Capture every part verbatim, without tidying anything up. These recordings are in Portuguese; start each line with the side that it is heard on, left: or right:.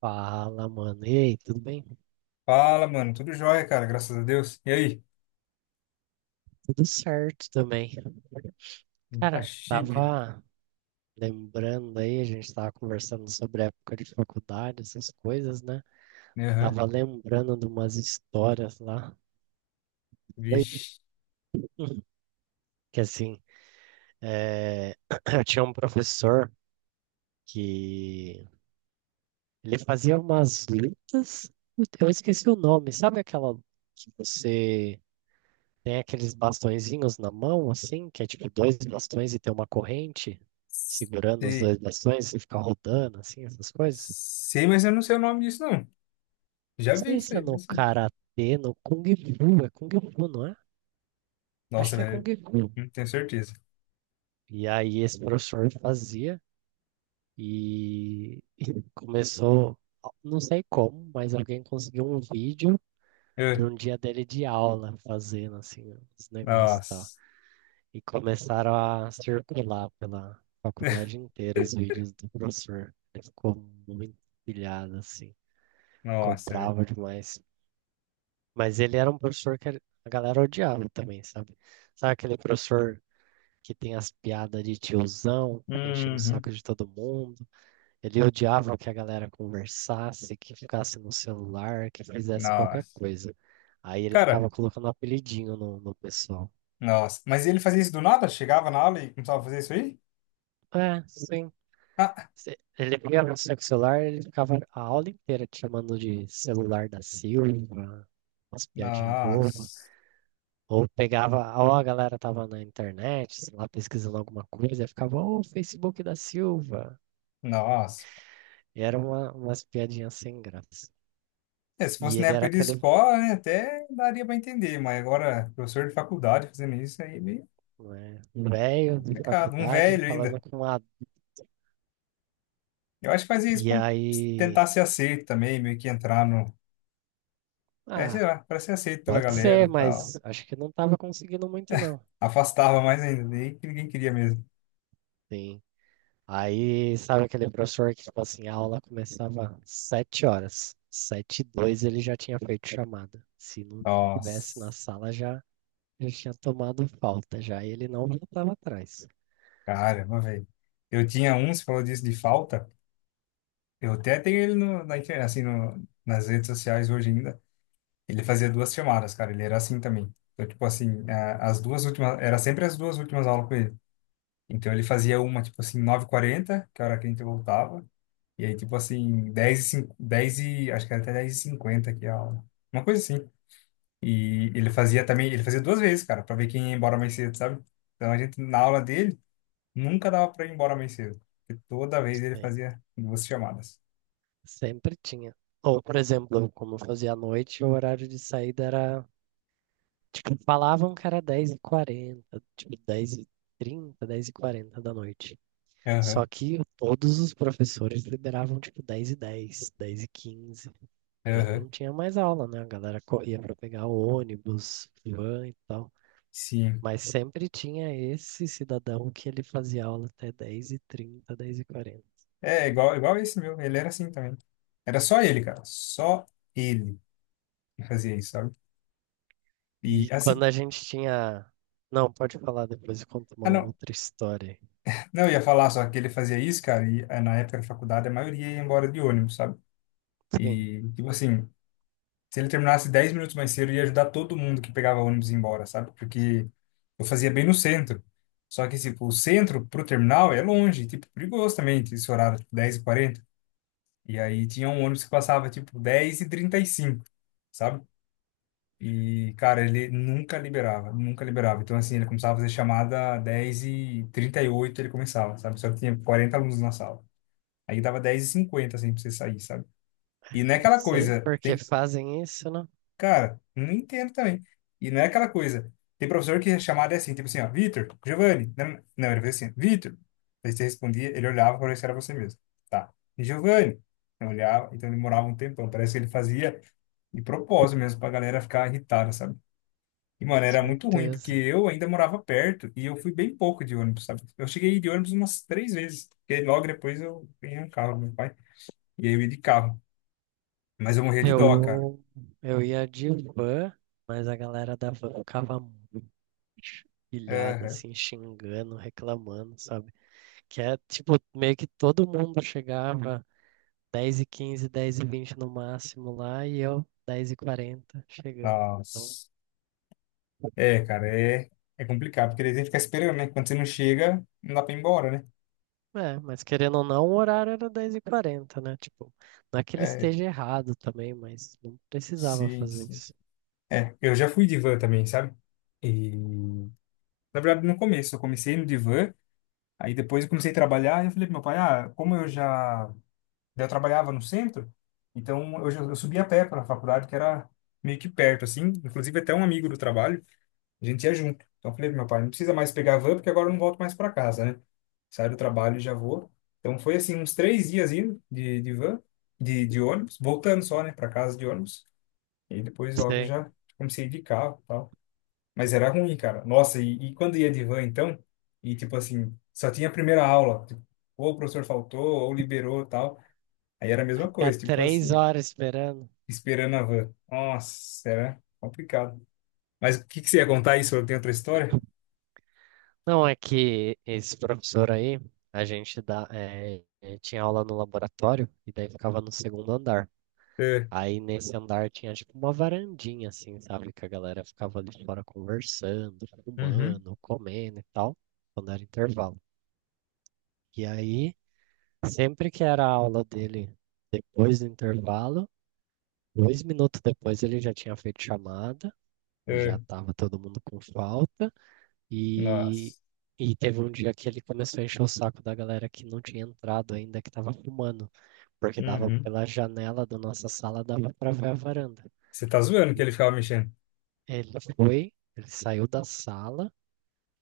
right: Fala, mano. E aí, tudo bem?
left: Fala, mano. Tudo jóia, cara. Graças a Deus. E aí?
right: Tudo certo também.
left: Tá
right: Cara,
left: chique.
right: tava lembrando aí, a gente tava conversando sobre a época de faculdade, essas coisas, né?
left: Aham.
right: Tava lembrando de umas histórias lá. Doido.
left: Vixe.
right: Que assim, é, eu tinha um professor que ele fazia umas lutas, eu esqueci o nome, sabe aquela que você Tem aqueles bastõezinhos na mão, assim, que é tipo dois bastões e tem uma corrente segurando os
left: Sei.
right: dois bastões e fica rodando, assim, essas coisas.
left: Sei, mas eu não sei o nome disso, não. Já
right: Não
left: vi
right: sei
left: isso
right: se é
left: aí,
right: no
left: mas.
right: karatê, no Kung Fu, é Kung Fu, não é? Acho
left: Nossa,
right: que é Kung
left: velho.
right: Fu.
left: Não tenho certeza.
right: E aí esse professor fazia e, e começou, não sei como, mas alguém conseguiu um vídeo de
left: Eh,
right: um dia dele de aula fazendo, assim, os negócios e tal.
left: Nossa.
right: E começaram a circular pela faculdade inteira os vídeos do professor. Ele ficou muito pilhado, assim, ficou
left: Nossa, velho.
right: bravo demais. Mas ele era um professor que a galera odiava também, sabe? Sabe aquele professor que tem as piadas de tiozão, enchendo o
left: Uhum.
right: saco de todo mundo? Ele odiava que a galera conversasse, que ficasse no celular, que fizesse qualquer
left: Nossa.
right: coisa. Aí ele
left: Cara,
right: ficava colocando um apelidinho no, no pessoal.
left: nossa. Mas ele fazia isso do nada? Chegava na aula e começava a fazer isso aí?
right: É, sim.
left: Ah,
right: Cê- Ele pegava no seu celular, ele ficava a aula inteira te chamando de celular da Silva, umas piadinhas bobas.
left: nossa.
right: Ou pegava, ou a galera tava na internet, sei lá, pesquisando alguma coisa, e ficava, ô, Facebook da Silva.
left: Nossa.
right: E era uma, umas piadinhas sem graça.
left: É, se
right: E
left: fosse na
right: ele era
left: época de
right: aquele,
left: escola, né, até daria para entender, mas agora, professor de faculdade fazendo isso aí é meio
right: né, velho de
left: complicado. Um
right: faculdade
left: velho
right: falando
left: ainda.
right: com a.
left: Eu acho que fazia isso
right: E
left: para
right: aí,
left: tentar ser aceito também, meio que entrar no. É, sei
right: ah,
left: lá, para ser aceito pela
right: pode
left: galera
right: ser,
left: e tal.
right: mas acho que não tava conseguindo muito, não.
left: Afastava mais ainda, daí que ninguém queria mesmo.
right: Sim. Aí, sabe aquele professor que, tipo assim, a aula começava sete horas. Sete e dois ele já tinha feito chamada. Se não tivesse na
left: Nossa,
right: sala, já, já tinha tomado falta, já. E ele não voltava atrás.
left: caramba, velho. Eu tinha um, você falou disso de falta. Eu até tenho ele no, na internet, assim, no, nas redes sociais hoje ainda. Ele fazia duas chamadas, cara. Ele era assim também. Então, tipo assim, a- as duas últimas, era sempre as duas últimas aulas com ele. Então ele fazia uma, tipo assim, nove e quarenta que era a hora que a gente voltava. E aí, tipo assim, dez e, cinco, dez e acho que era até dez e cinquenta que a aula. Uma coisa assim. E ele fazia também, ele fazia duas vezes, cara, pra ver quem ia embora mais cedo, sabe? Então a gente, na aula dele, nunca dava pra ir embora mais cedo. Porque toda vez ele
right: Sim.
left: fazia duas chamadas.
right: Sempre tinha. Ou, por exemplo, como eu fazia à noite, o horário de saída era, tipo, falavam que era dez e quarenta, tipo, dez e trinta, dez e quarenta da noite.
left: Aham,
right: Só que todos os professores liberavam, tipo, dez e dez, dez e quinze. Já
left: aham,
right: não tinha mais aula, né? A galera corria para pegar ônibus, van e tal.
left: sim.
right: Mas sempre tinha esse cidadão que ele fazia aula até dez e trinta dez e quarenta.
left: É, igual, igual esse meu, ele era assim também. Era só ele, cara, só ele que fazia isso, sabe? E
right: E
left: assim,
right: quando a gente tinha. Não, pode falar depois, eu conto
left: ah,
right: uma
left: não.
right: outra história.
left: Não, eu ia falar só que ele fazia isso, cara, e eh, na época da faculdade a maioria ia embora de ônibus, sabe?
right: Sim,
left: E, tipo assim, se ele terminasse dez minutos mais cedo, ia ajudar todo mundo que pegava ônibus a ir embora, sabe? Porque eu fazia bem no centro. Só que, tipo, o centro pro terminal é longe, tipo, perigoso também, tinha esse horário, tipo, dez e quarenta. E quarenta. E aí tinha um ônibus que passava, tipo, dez e trinta e cinco, sabe? E, cara, ele nunca liberava, nunca liberava. Então, assim, ele começava a fazer chamada dez e trinta e oito ele começava, sabe? Só que tinha quarenta alunos na sala. Aí dava dez e cinquenta, assim, pra você sair, sabe? E não é
right: não
left: aquela
right: sei
left: coisa,
right: por que
left: tem,
right: fazem isso, né?
left: cara, não entendo também. E não é aquela coisa, tem professor que a chamada é assim, tipo assim, ó, Vitor, Giovanni, não, não, ele fazia assim, Vitor. Aí você respondia, ele olhava para ver se era você mesmo. Tá. E Giovanni, eu olhava, então demorava um tempão, parece que ele fazia de propósito mesmo, pra galera ficar irritada, sabe? E,
right: Com
left: mano, era muito ruim, porque
right: certeza.
left: eu ainda morava perto e eu fui bem pouco de ônibus, sabe? Eu cheguei de ônibus umas três vezes, porque logo depois eu ganhei um carro do meu pai, e aí eu ia de carro. Mas eu morria de dó, cara.
right: Eu, eu ia de van, mas a galera da van ficava pilhada,
left: Aham.
right: assim, xingando, reclamando, sabe? Que é, tipo, meio que todo mundo chegava dez e quinze, dez e vinte no máximo lá e eu dez e quarenta chegando. Então,
left: Nossa. É, cara, é, é complicado, porque daí tem que ficar esperando, né? Quando você não chega, não dá pra ir embora, né?
right: é, mas querendo ou não, o horário era dez e quarenta, né? Tipo, não é que ele
left: É,
right: esteja errado também, mas não precisava
left: sim,
right: fazer
left: sim.
right: isso.
left: É, eu já fui de van também, sabe? E, na verdade, no começo, eu comecei no divã, aí depois eu comecei a trabalhar, e eu falei pro meu pai, ah, como eu já, já trabalhava no centro, então eu, já, eu subia a pé para a faculdade, que era meio que perto, assim, inclusive até um amigo do trabalho, a gente ia junto. Então eu falei pro meu pai, não precisa mais pegar a van, porque agora eu não volto mais para casa, né? Saio do trabalho e já vou. Então foi assim, uns três dias indo de, de van, de, de ônibus, voltando só, né, para casa de ônibus. E depois logo
right: Você
left: já comecei de carro e tal. Mas era ruim, cara. Nossa, e, e quando ia de van, então, e tipo assim, só tinha a primeira aula. Tipo, ou o professor faltou, ou liberou e tal. Aí era a mesma
right: ficar
left: coisa, tipo
right: três
left: assim,
right: horas esperando.
left: esperando a van. Nossa, era complicado. Mas o que que você ia contar isso? Eu tenho outra história?
right: Não é que esse professor aí, a gente dá, é, é, tinha aula no laboratório e daí ficava no segundo andar.
left: É.
right: Aí nesse andar tinha tipo uma varandinha, assim, sabe? Que a galera ficava ali fora conversando,
left: Uhum.
right: fumando, comendo e tal, quando era intervalo. E aí, sempre que era a aula dele depois do intervalo, dois minutos depois ele já tinha feito chamada, e já
left: É.
right: tava todo mundo com falta. E,
left: Nossa.
right: e teve um dia que ele começou a encher o saco da galera que não tinha entrado ainda, que tava fumando, porque dava
left: Uhum.
right: pela janela da nossa sala, dava pra ver a varanda.
left: Você tá zoando que ele ficava mexendo?
right: Ele foi, ele saiu da sala,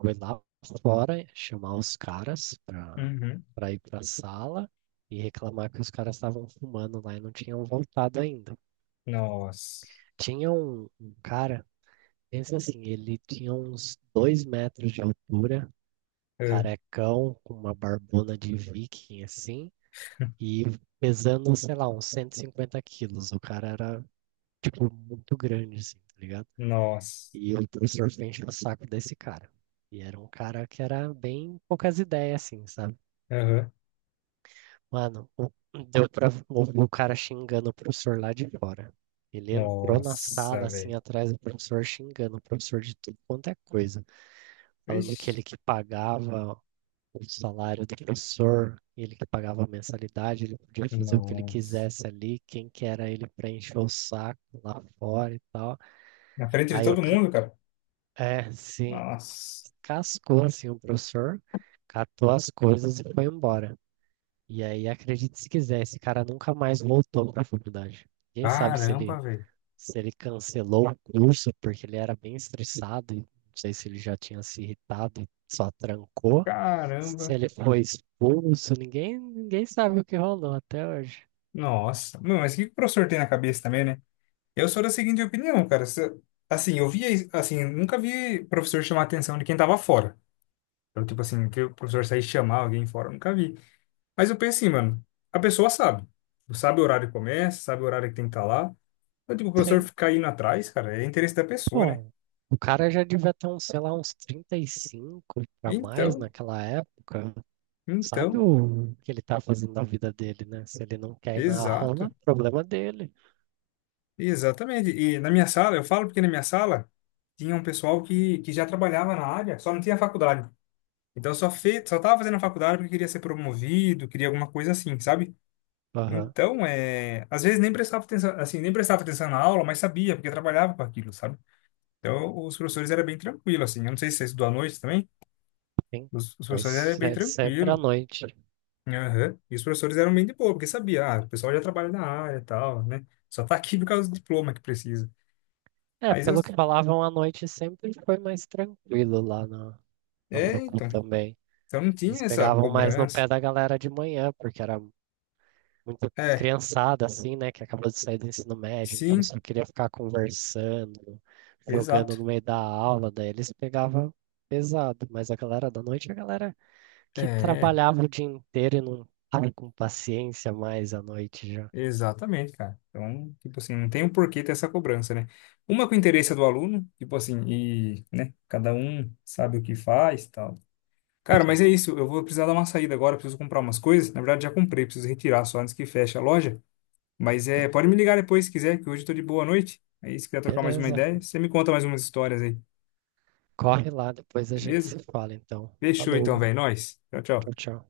right: foi lá fora chamar os caras pra,
left: Uhum.
right: pra ir pra sala e reclamar que os caras estavam fumando lá e não tinham voltado ainda.
left: Nossa.
right: Tinha um, um cara, pensa assim, ele tinha uns dois metros de altura,
left: É.
right: carecão, com uma barbona de viking assim, e pesando, sei lá, uns cento e cinquenta quilos. O cara era, tipo, muito grande, assim, tá ligado?
left: Nossa.
right: E o professor sempre enchendo o saco desse cara. E era um cara que era bem poucas ideias, assim, sabe?
left: Aham.
right: Mano, o- deu pra ouvir o cara xingando o professor lá de fora. Ele entrou na
left: Nossa,
right: sala,
left: velho.
right: assim, atrás do professor, xingando o professor de tudo quanto é coisa. Falando que
left: Vixe.
right: ele que pagava o salário do professor, ele que pagava a mensalidade, ele podia fazer o que ele
left: Nossa.
right: quisesse ali, quem que era ele pra encher o saco lá fora e tal.
left: Na frente de
right: Aí eu,
left: todo
right: ca-
left: mundo, cara.
right: é, sim.
left: Nossa.
right: Cascou assim o professor, catou as coisas e foi embora. E aí, acredite se quiser, esse cara nunca mais voltou para a faculdade. Ninguém sabe se ele
left: Caramba, velho.
right: se ele cancelou o curso porque ele era bem estressado, e não sei se ele já tinha se irritado e só trancou, se
left: Caramba.
right: ele foi expulso, ninguém ninguém sabe o que rolou até hoje.
left: Nossa. Meu, mas o que que o professor tem na cabeça também, né? Eu sou da seguinte opinião, cara. Se- assim, eu via, isso- assim, nunca vi professor chamar a atenção de quem tava fora. Então, tipo assim, que o professor sair chamar alguém fora, eu nunca vi. Mas eu pensei, mano, a pessoa sabe. Sabe o horário que começa, sabe o horário que tem que estar lá. Então, tipo, o professor
right: Sim,
left: ficar indo atrás, cara, é interesse da pessoa, né?
right: bom. O cara já devia ter uns, sei lá, uns trinta e cinco para mais
left: Então,
right: naquela época. Sabe
left: então,
right: o que ele tá fazendo na vida dele, né? Se ele não quer ir na
left: exato,
right: aula, problema dele.
left: exatamente. E na minha sala, eu falo porque na minha sala tinha um pessoal que, que já trabalhava na área, só não tinha faculdade. Então, só fez, só tava fazendo a faculdade porque queria ser promovido, queria alguma coisa assim, sabe?
right: Aham,
left: Então, é, às vezes nem prestava atenção, assim, nem prestava atenção na aula, mas sabia, porque trabalhava com aquilo, sabe? Então, os professores eram bem tranquilos, assim. Eu não sei se você estudou à noite também.
right: sim.
left: Os, os professores eram
right: Pois
left: bem
right: é sempre à
left: tranquilos.
right: noite.
left: Aham. E os professores eram bem de boa, porque sabia, ah, o pessoal já trabalha na área e tal, né? Só tá aqui por causa do diploma que precisa.
right: É,
left: Mas eu.
right: pelo que falavam, à noite sempre foi mais tranquilo lá na, na
left: É,
right: Procon
left: então.
right: também.
left: Então não tinha
right: Eles
left: essa
right: pegavam mais no
left: cobrança.
right: pé da galera de manhã, porque era muito
left: É,
right: criançada, assim, né? Que acabou de sair do ensino médio, então
left: sim,
right: só queria ficar conversando,
left: exato.
right: jogando no meio da aula, daí eles pegavam pesado. Mas a galera da noite, a galera que
left: É,
right: trabalhava o dia inteiro e não tava com paciência mais à noite já.
left: exatamente, cara. Então, tipo assim, não tem o porquê ter essa cobrança, né? Uma com o interesse do aluno, tipo assim, e, né, cada um sabe o que faz, tal. Cara, mas é
right: Sim,
left: isso. Eu vou precisar dar uma saída agora. Preciso comprar umas coisas. Na verdade, já comprei. Preciso retirar só antes que feche a loja. Mas é, pode me ligar depois se quiser, que hoje eu tô de boa noite. Aí, se quiser trocar mais uma
right: beleza.
left: ideia, você me conta mais umas histórias aí.
right: Corre lá, depois a gente se
left: Beleza?
right: fala, então.
left: Fechou
right: Falou.
left: então, velho. Nós. Tchau,
right: Tchau,
left: tchau.
right: tchau.